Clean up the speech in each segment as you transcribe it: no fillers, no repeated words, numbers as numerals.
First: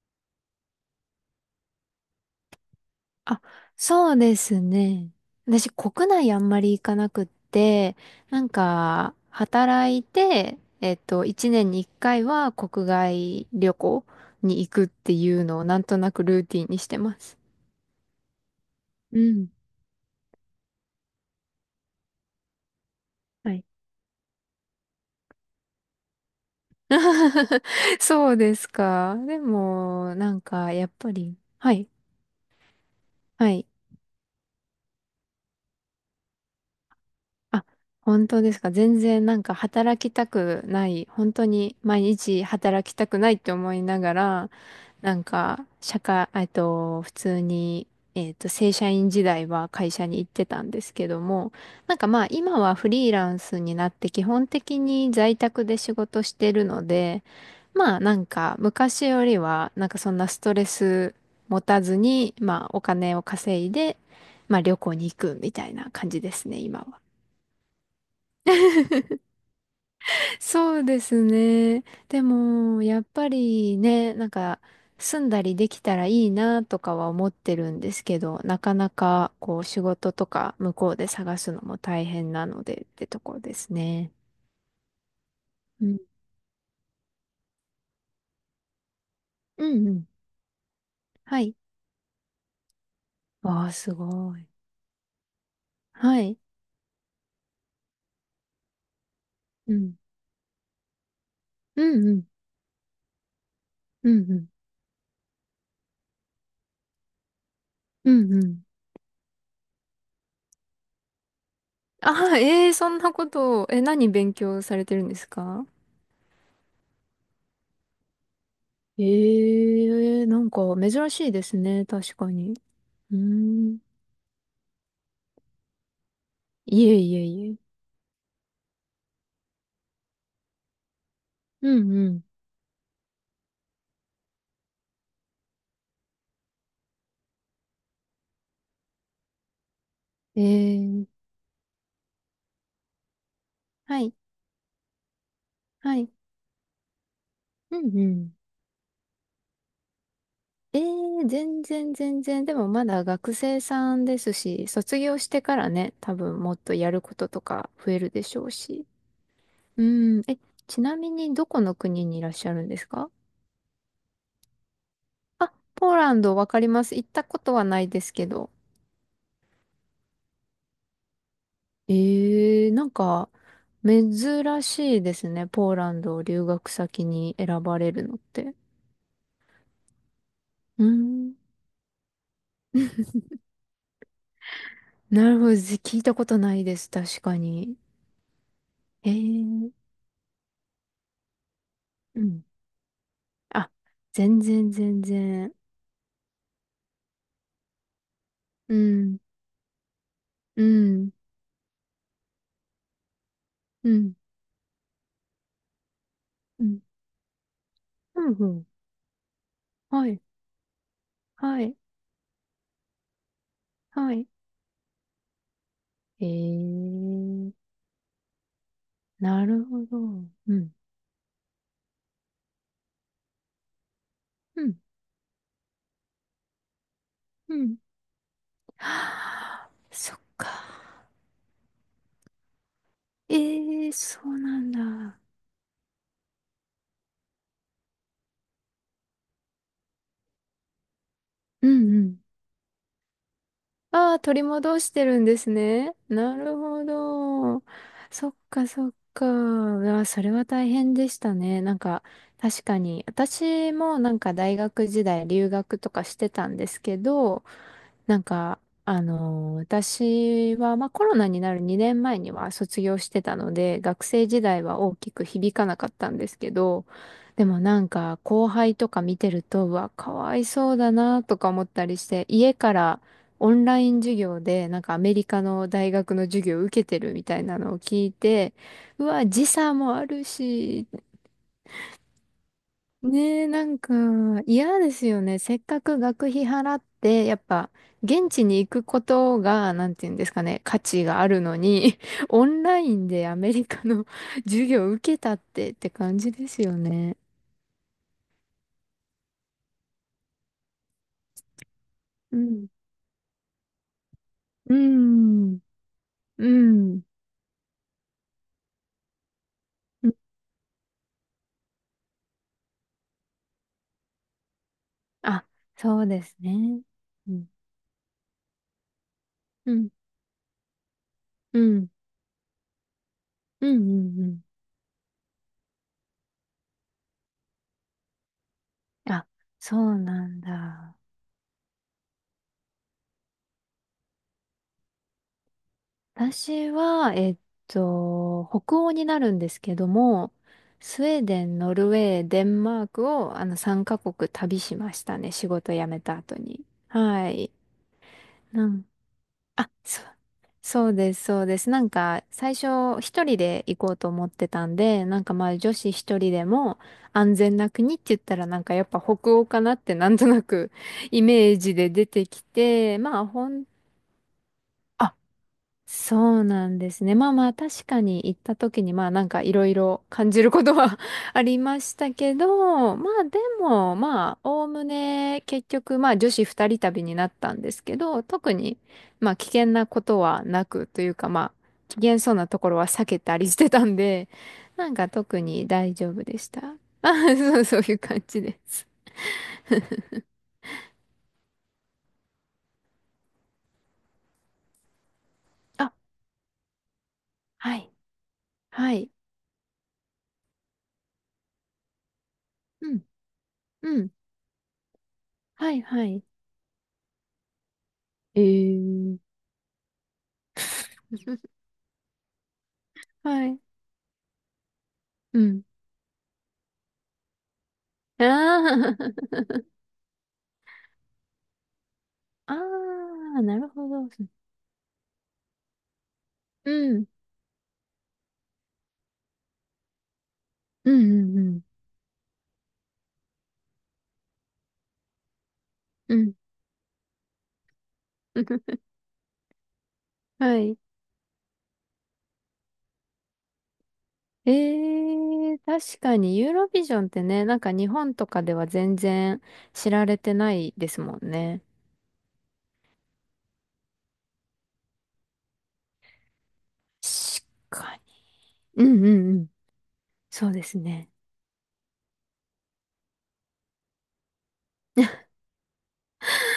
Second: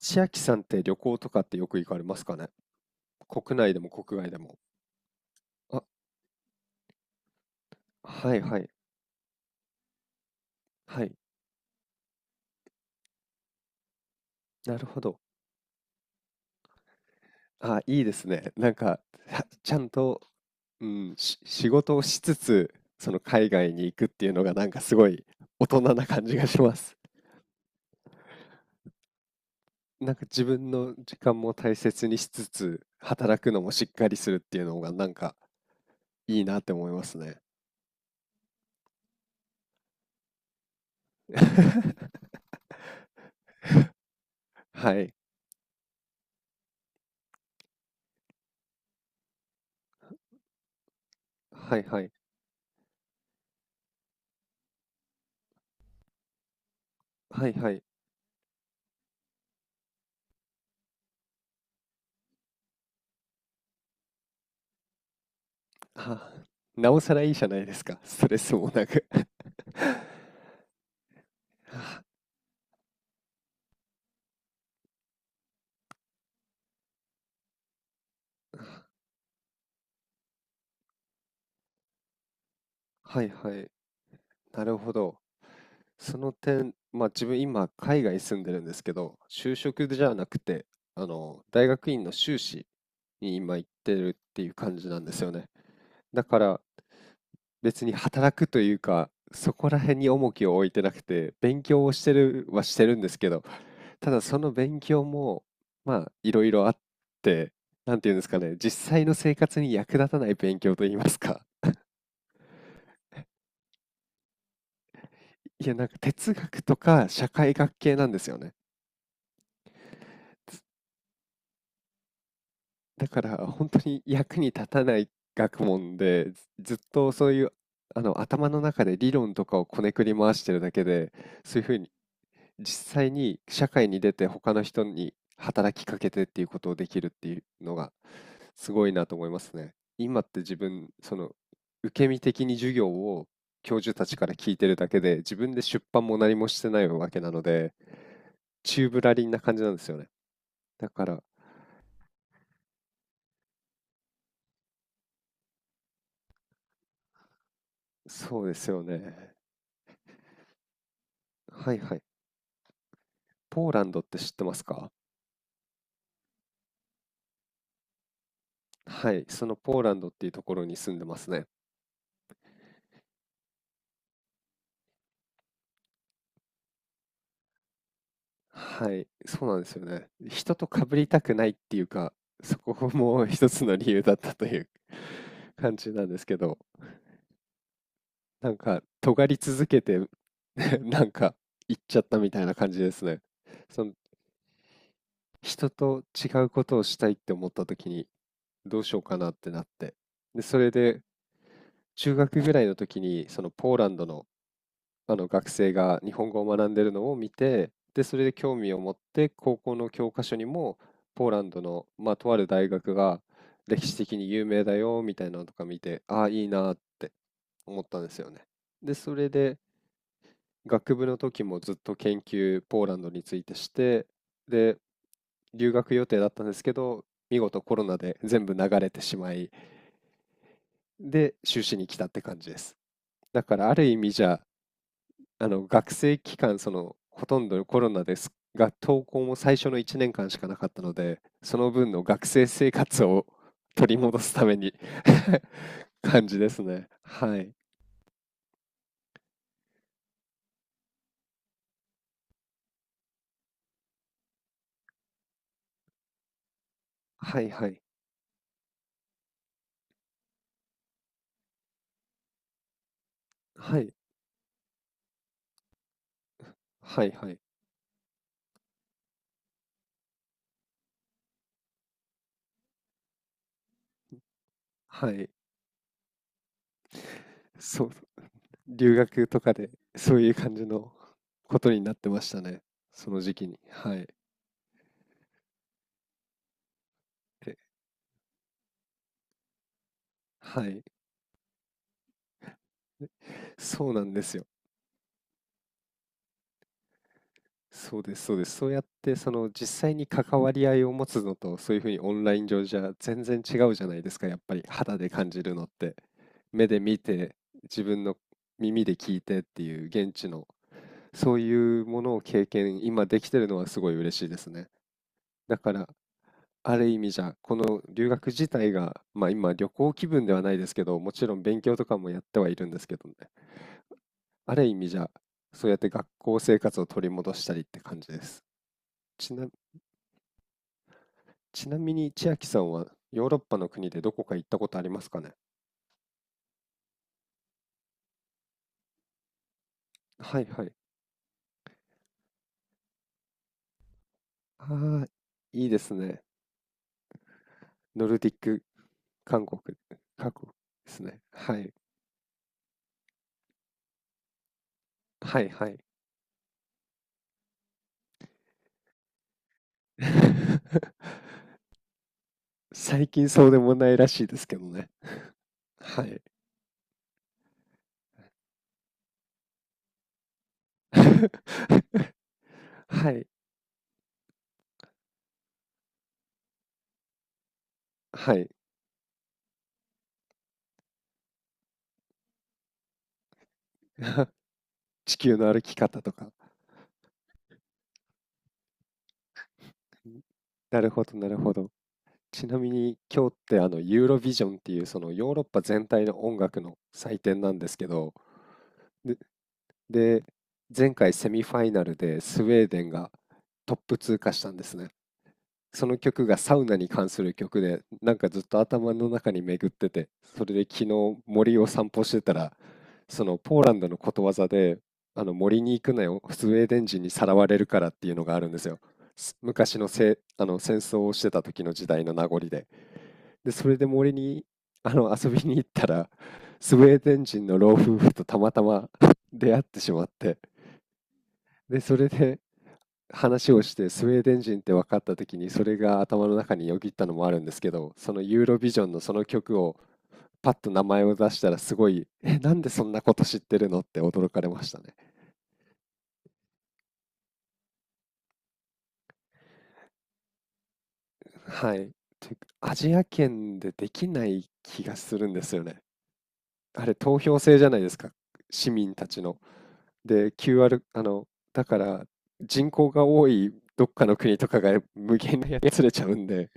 千秋さんって旅行とかってよく行かれますかね、あ、国内でもそう国外ででも？すね。私、あ、国内あんまり行かなくって、はいなんはいか、働いて、はい。一年に一回は国外旅行に行なくるっほてど。いうのをなんとなくルーティンにしてます。あ、いいですね。なんか、う はん。ちゃんと、うん、仕事をしつつ、その海はい。外に行くっていうのがなんかすごい大人な感じがします。そうですか。でなんも、かなん自分か、やっのぱ時り、間もは大い。切にしつつ、働はくのい。もしっかりするっていうのがなんかいいなって思いますね。あ、本当ですか。全然なんか働きたくない、本当に毎 日働きたくないって思いながら、はい。なんか社会、普通に、正社員時代は会社に行ってたんですけども、はいなんはかい。まあ今はフリーランスになって基本的に在宅で仕事してるので、はいはい。まあなんか昔よりはなんかそんなストレス持たずに、まあお金を稼いで、まあ旅行に行くみたいな感じはであ、すね、今なおは。さらいいじゃないですか。ストレスもなく。そうですね。でも、やっぱりね、なんか、住んだりできたらいいなとかは思ってるんですけど、なかなか、こう、仕事とか向こうで探すのも大変なのでってとはいこはでい。すね。なるほど。うん。その点、まあ自分今海外住んでるんですけど、就うん職うじん。ゃなくて、はい。大学院の修士に今わ行っあ、すてるっごてい。いう感じなんですよね。はだかい。ら別に働くというか、そこうらん。辺に重きを置いてなくて、勉う強をしんてうん。るはしてるんですけど、うたんだうそん。の勉強も、まあいろいろあって、なんてういうんですんかうね、ん。実際の生活に役立たない勉強といいますか、ああ、ええそんなことを、え、何勉強されてるんですか？いや、なんか哲学とか社会学系なんですよね。ええなんかつ珍しいですね、確かに。だうーから本当ん。に役に立たない学問で、ずずっいえといえそういいうえ。あの頭の中で理論とかをこねくり回してるだけで、そういううふうにんうん。実際に社会に出て他の人に働きかけてっていうことをできるっていうのがすごいなと思いますね。今っえて自分、ー、その受け身的に授業を教授はたい、ちから聞いてるだけで、自分で出は版い。も何もしてないわけなので、うんうん。宙ぶらりんな感じなんですよね。えだから、ー、全然全然。でもまだ学生さんですし、卒業してからね、多分もっとやることとか増えるでしそょううですよし。ね。うん。え、ちなみにどこはのいはい。国にいらっしゃるんですか？ポーランドって知ってますか？あ、ポーランドわかります。行ったことはないですけど。はい。そのポーランドっていうところに住んでますね。えー、なんか、珍しいですね。ポーランドを留学先に選ばれるのって。はい。そうなんですよね。人と被うりたくん。ないっていうか、そこも 一つの理由だったという なるほ ど。感じ聞ないんたでこすけとなど、いです。確かに。なんか、え尖り続ー、けて なんか、行っちゃったうみたん。いな感じですね。あ、その、全然全然。人と違うことをしたいって思った時に、うどうしようかん、なってなって。で、そうれでん、中学ぐらいの時にそのポーラうンドん、の、あの学生が日本語をう学んん、でるのを見て、で、そうれでん、う興ん。味を持って高校のは教い、科書にもポーランはドい、の、まあ、とある大学が歴史は的い。に有名だよみたいなのとか見て、あえあ、いいなーってー、思ったんですよね。で、それなでるほど。うん、学部の時もずっと研究ポーランドについてして、うん、で、留学予定だったんですけど、見う事コん。ロナで全部流 れてしまい、はあそっか。で、修士に来たって感じです。えだからあるー、意味そじうゃなんだ。あの学生期間、そのほとんどコロナですが、登校も最初の1年間しかなかったので、そうの分ん、うのん。学生生活を 取りあ戻あ、す取りために 戻してるんで すね。感なじでるすほね。はい。ど。そっかそっか。ああ、それは大変でしたね。なんか、確かに。私もなんか大学時代留学とかしてたんですけはど、いはい。なんか、私は、まあ、コロナになる2年前には卒業してたのはで、い。学生時代は大きく響かなかったんですけど、はいはい。でもなんか後輩とか見てると、うわ、かわいそうだなとか思ったりして、家からオンライン授業でなんかアはメリい。カの大学の授業を受けてるみたいなのをそう、聞いて、留うわ、学と時かで、差もあそうるいう感じし、のことになってましたね。その時ねえ、期に。なんかはい。嫌ですよね。せっかく学費払って、やっえぱ現地に行くことが、なんていうんですかはね、価い。値があるのに、オンラインでアメリカそうなの んです よ。授業を受けたって感じですよね。そうです、そうです。そうやって、その実際に関わり合いを持つのと、そういうふうにオンラうイン上ん。じゃ全然違うじゃないですか、やっぱりう肌で感じるん。のって。う目で見ん。て、自分の耳で聞いてっていうう現ん。地の、そういうものを経験、今できてるのはすごい嬉しいですね。あ、だから、そうですあね。る意味じうゃ、ん。この留学自体が、まあ今旅うん。行気分ではないですけど、もちろんう勉強とん。かもやってはいるんですけどね。うん。うん。うん。ある意味じゃ、そうやって学校生活を取り戻したりって感じです。あ、ちなそうなんだ。ちなみに千秋さんはヨーロッパの国でどこか行ったことありますかね？私は、北欧になるんですけども、はいはい。スウェーデン、ノルウェー、デンマークを、3カ国旅あしましあ、たね。仕いい事で辞すめたね。後に。はい。ノルディック、なん、韓国、あ、そう、韓国そでうすでね。す、そうはです。い。なんか、最初、一人で行こうと思ってたんで、なんかはまいあ、は女い。子一人でも安全な国って言ったら、なんかやっぱ北欧かなってなんとなく イメージで出てきて、最まあ、近そうでもないらしいですけどね。あ、はそい。うなんですね。まあまあ確かに行った時にまあなんかいろいろ感じることは ありましたけ ど、まはあい。でもまあおおむね結局まあ女子二人旅になったんですけど、はい。特にまあ危険なことはなくというかまあ危険そうなところは避けたりしてたんで、なん か地球特の歩にき大方丈と夫か。でした。あ、そう、そういう感じです。なるほど、なるほど。ちなみに今日ってあのユーロビジョンっていうそのヨーロッパ全あ、体の音楽の祭典なんではすけい、ど、はい、で、前回セミファイナルでスウェーデうンん、がトップうん、通過したんですね。はい、そのはい。曲がサウナに関する曲で、なんかずえっと頭のー、中に巡ってて、それで昨日 森を散歩してたら、そのはポい、ーランドのことわざで、あのう森ん。に行くなよ、スウェーデン人にさらわれるからっていうのあがあるんですよ。すー 昔のせ、あの戦争をしてた時の時代の名残 あで。ー、で、なそるれでほど。森にあの遊びに行ったら、うスウェーん。デン人の老夫婦とたまたま 出会ってしまって、うんうんうん。で、それで話をしてスウェーデン人って分かった時にそれがう頭ん。の中によぎったのもあるんですけど、そのユーロビジョ ンのその曲をパッはとい。名前を出したらすごい、え、なんでそんなこと知ってるのって驚かれましたね。えー、確かにユーロビジョンってね、なんか日本とかでは全然知られてないですもんね。はい。というかアジア圏でできない気がするんですよね。あれ投票確制じゃないでかすに。か、市う民んたうちんの。うん。で、そうです QR、ね。だから人口が多いどっかの国とかが無 限にやつれちゃうんで、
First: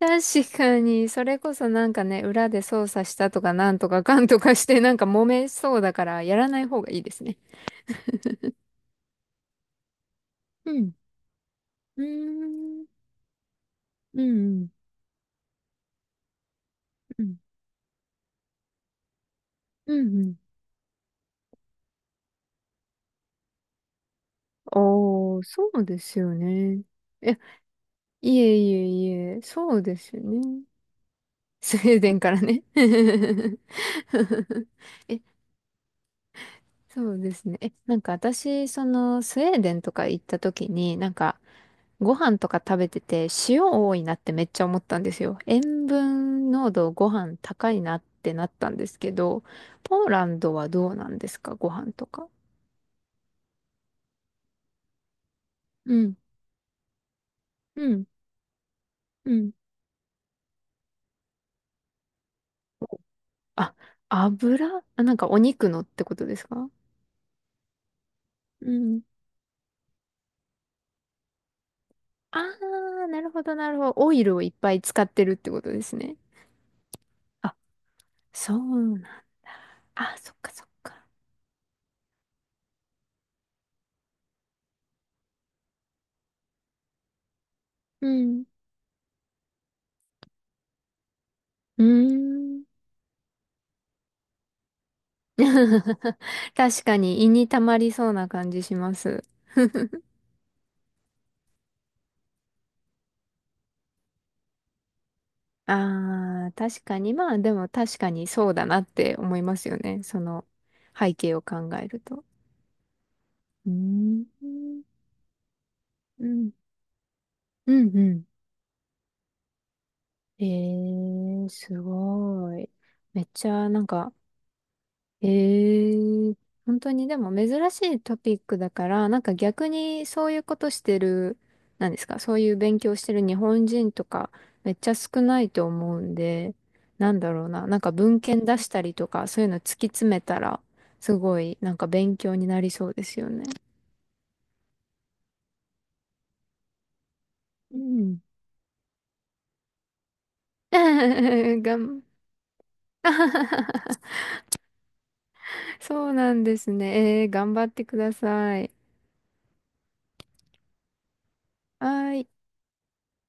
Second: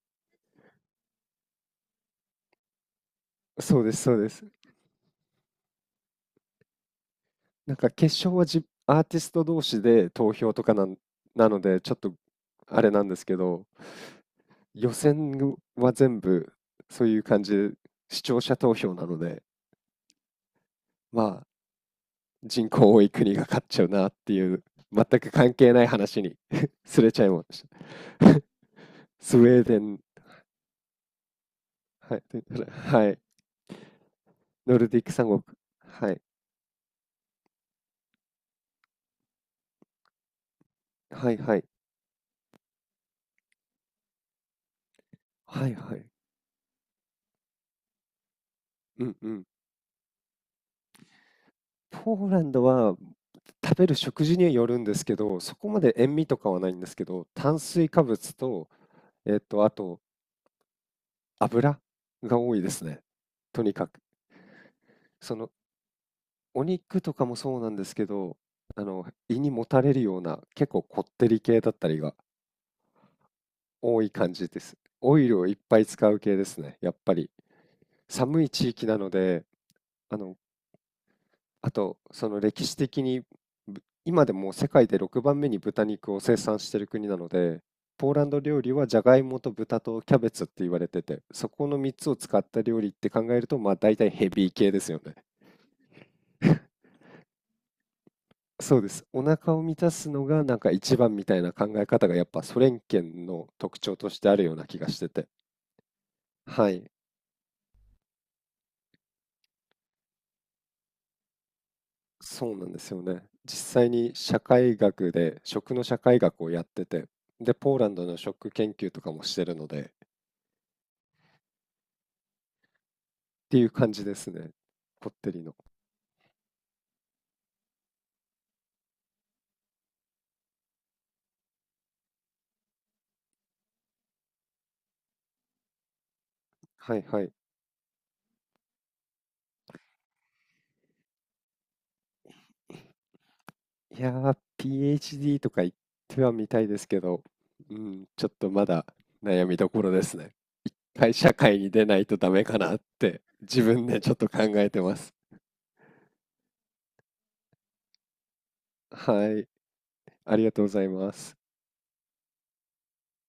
確かに、それこそなんかね、裏で操作したとかなんそうとです、かそかうんでとす。かしてなんか揉めそうだからやらない方がいいですね。なんか決勝はアーティスト同士で投票とうかん。なので、ちょっうーとあん。れなんですけど、うんうん。予選は全部そういううん。感じで視聴者投票なので、うんうん。まあ人口多い国が勝っちゃうなっていう、ああ、全く関そ係なういです話よに ね。すれちゃいいや、ました。いえいえい スえ、ウェーそデうでン、すよね。スウェーデはンい、からね。で はい、ノルディックえ、三国、はい、そうですね。え、なんか私、その、スウェーデンとか行った時に、なんはい、か、はい、ご飯とか食べてて、塩多いなってめっちゃ思ったんですよ。はい、塩はい、分濃度ご飯高いなってなったんですうけん、うど、ん。ポーランドはどうなんですか？ご飯とポか。ーランドは食べる食事によるんですけど、そこまうで塩ん、味とかはないんですけど、炭水う化ん、物と、うん。あと油が多いですね。とにあ、かく。油あ、なんかそおの肉のってことですおか？肉とかもそうなんですけど、うあん。の胃にもたれるような結構こってり系だったりがああ、なるほど、なるほど。多いオイ感ルをじいっでぱす。い使っオてイるっルをていっことぱでいす使ね。う系ですね。やっぱりあ、寒いそ地域なうのな。で、あ、あそっのかそっか。あと、その歴史的に今でも世界で6番目に豚肉を生産している国なので、うポーランドん。料理はじゃがいもと豚とキャベツって言われてて、そこのうー3つを使ったん。料理って考えると、まあ大体ヘビー系ですよね。確かに胃に溜まりそうな感じしそうでます。おす。腹を満た すのがなんか一番みたいな考え方がやっぱソ連圏の特徴としてあるような気がしてて。ああ、は確い。かに。まあでも確かにそうだなって思いますよね。その背景を考えると。そうなんですよね。実うー際にん。社う会ん。学で食の社会学をやってて、で、うポーランんうドのん。食研究とかもしてるので、えー、すごい。めっちていゃ、うなん感じか、ですね。こっえてりの。ー、本当にでも珍しいトピックだから、なんか逆にそういうことしてる、なんですか、そういう勉強してる日本人とか、めっちゃ少ないと思うんで、はいなんはい。だろうな、なんか文献出したりとか、そういうの突き詰めたら、すごい、なんか勉強になりそうですよね。いやー、PhD とか言ってはみたいですけど、ううん、ん。ちょっとまだ悩みどころですね。社会 にが出なん いとダメかなって自分で ちょっと考えてます。そうなんですね。えー、頑張ってください。はい、ありがとうございます。はーい。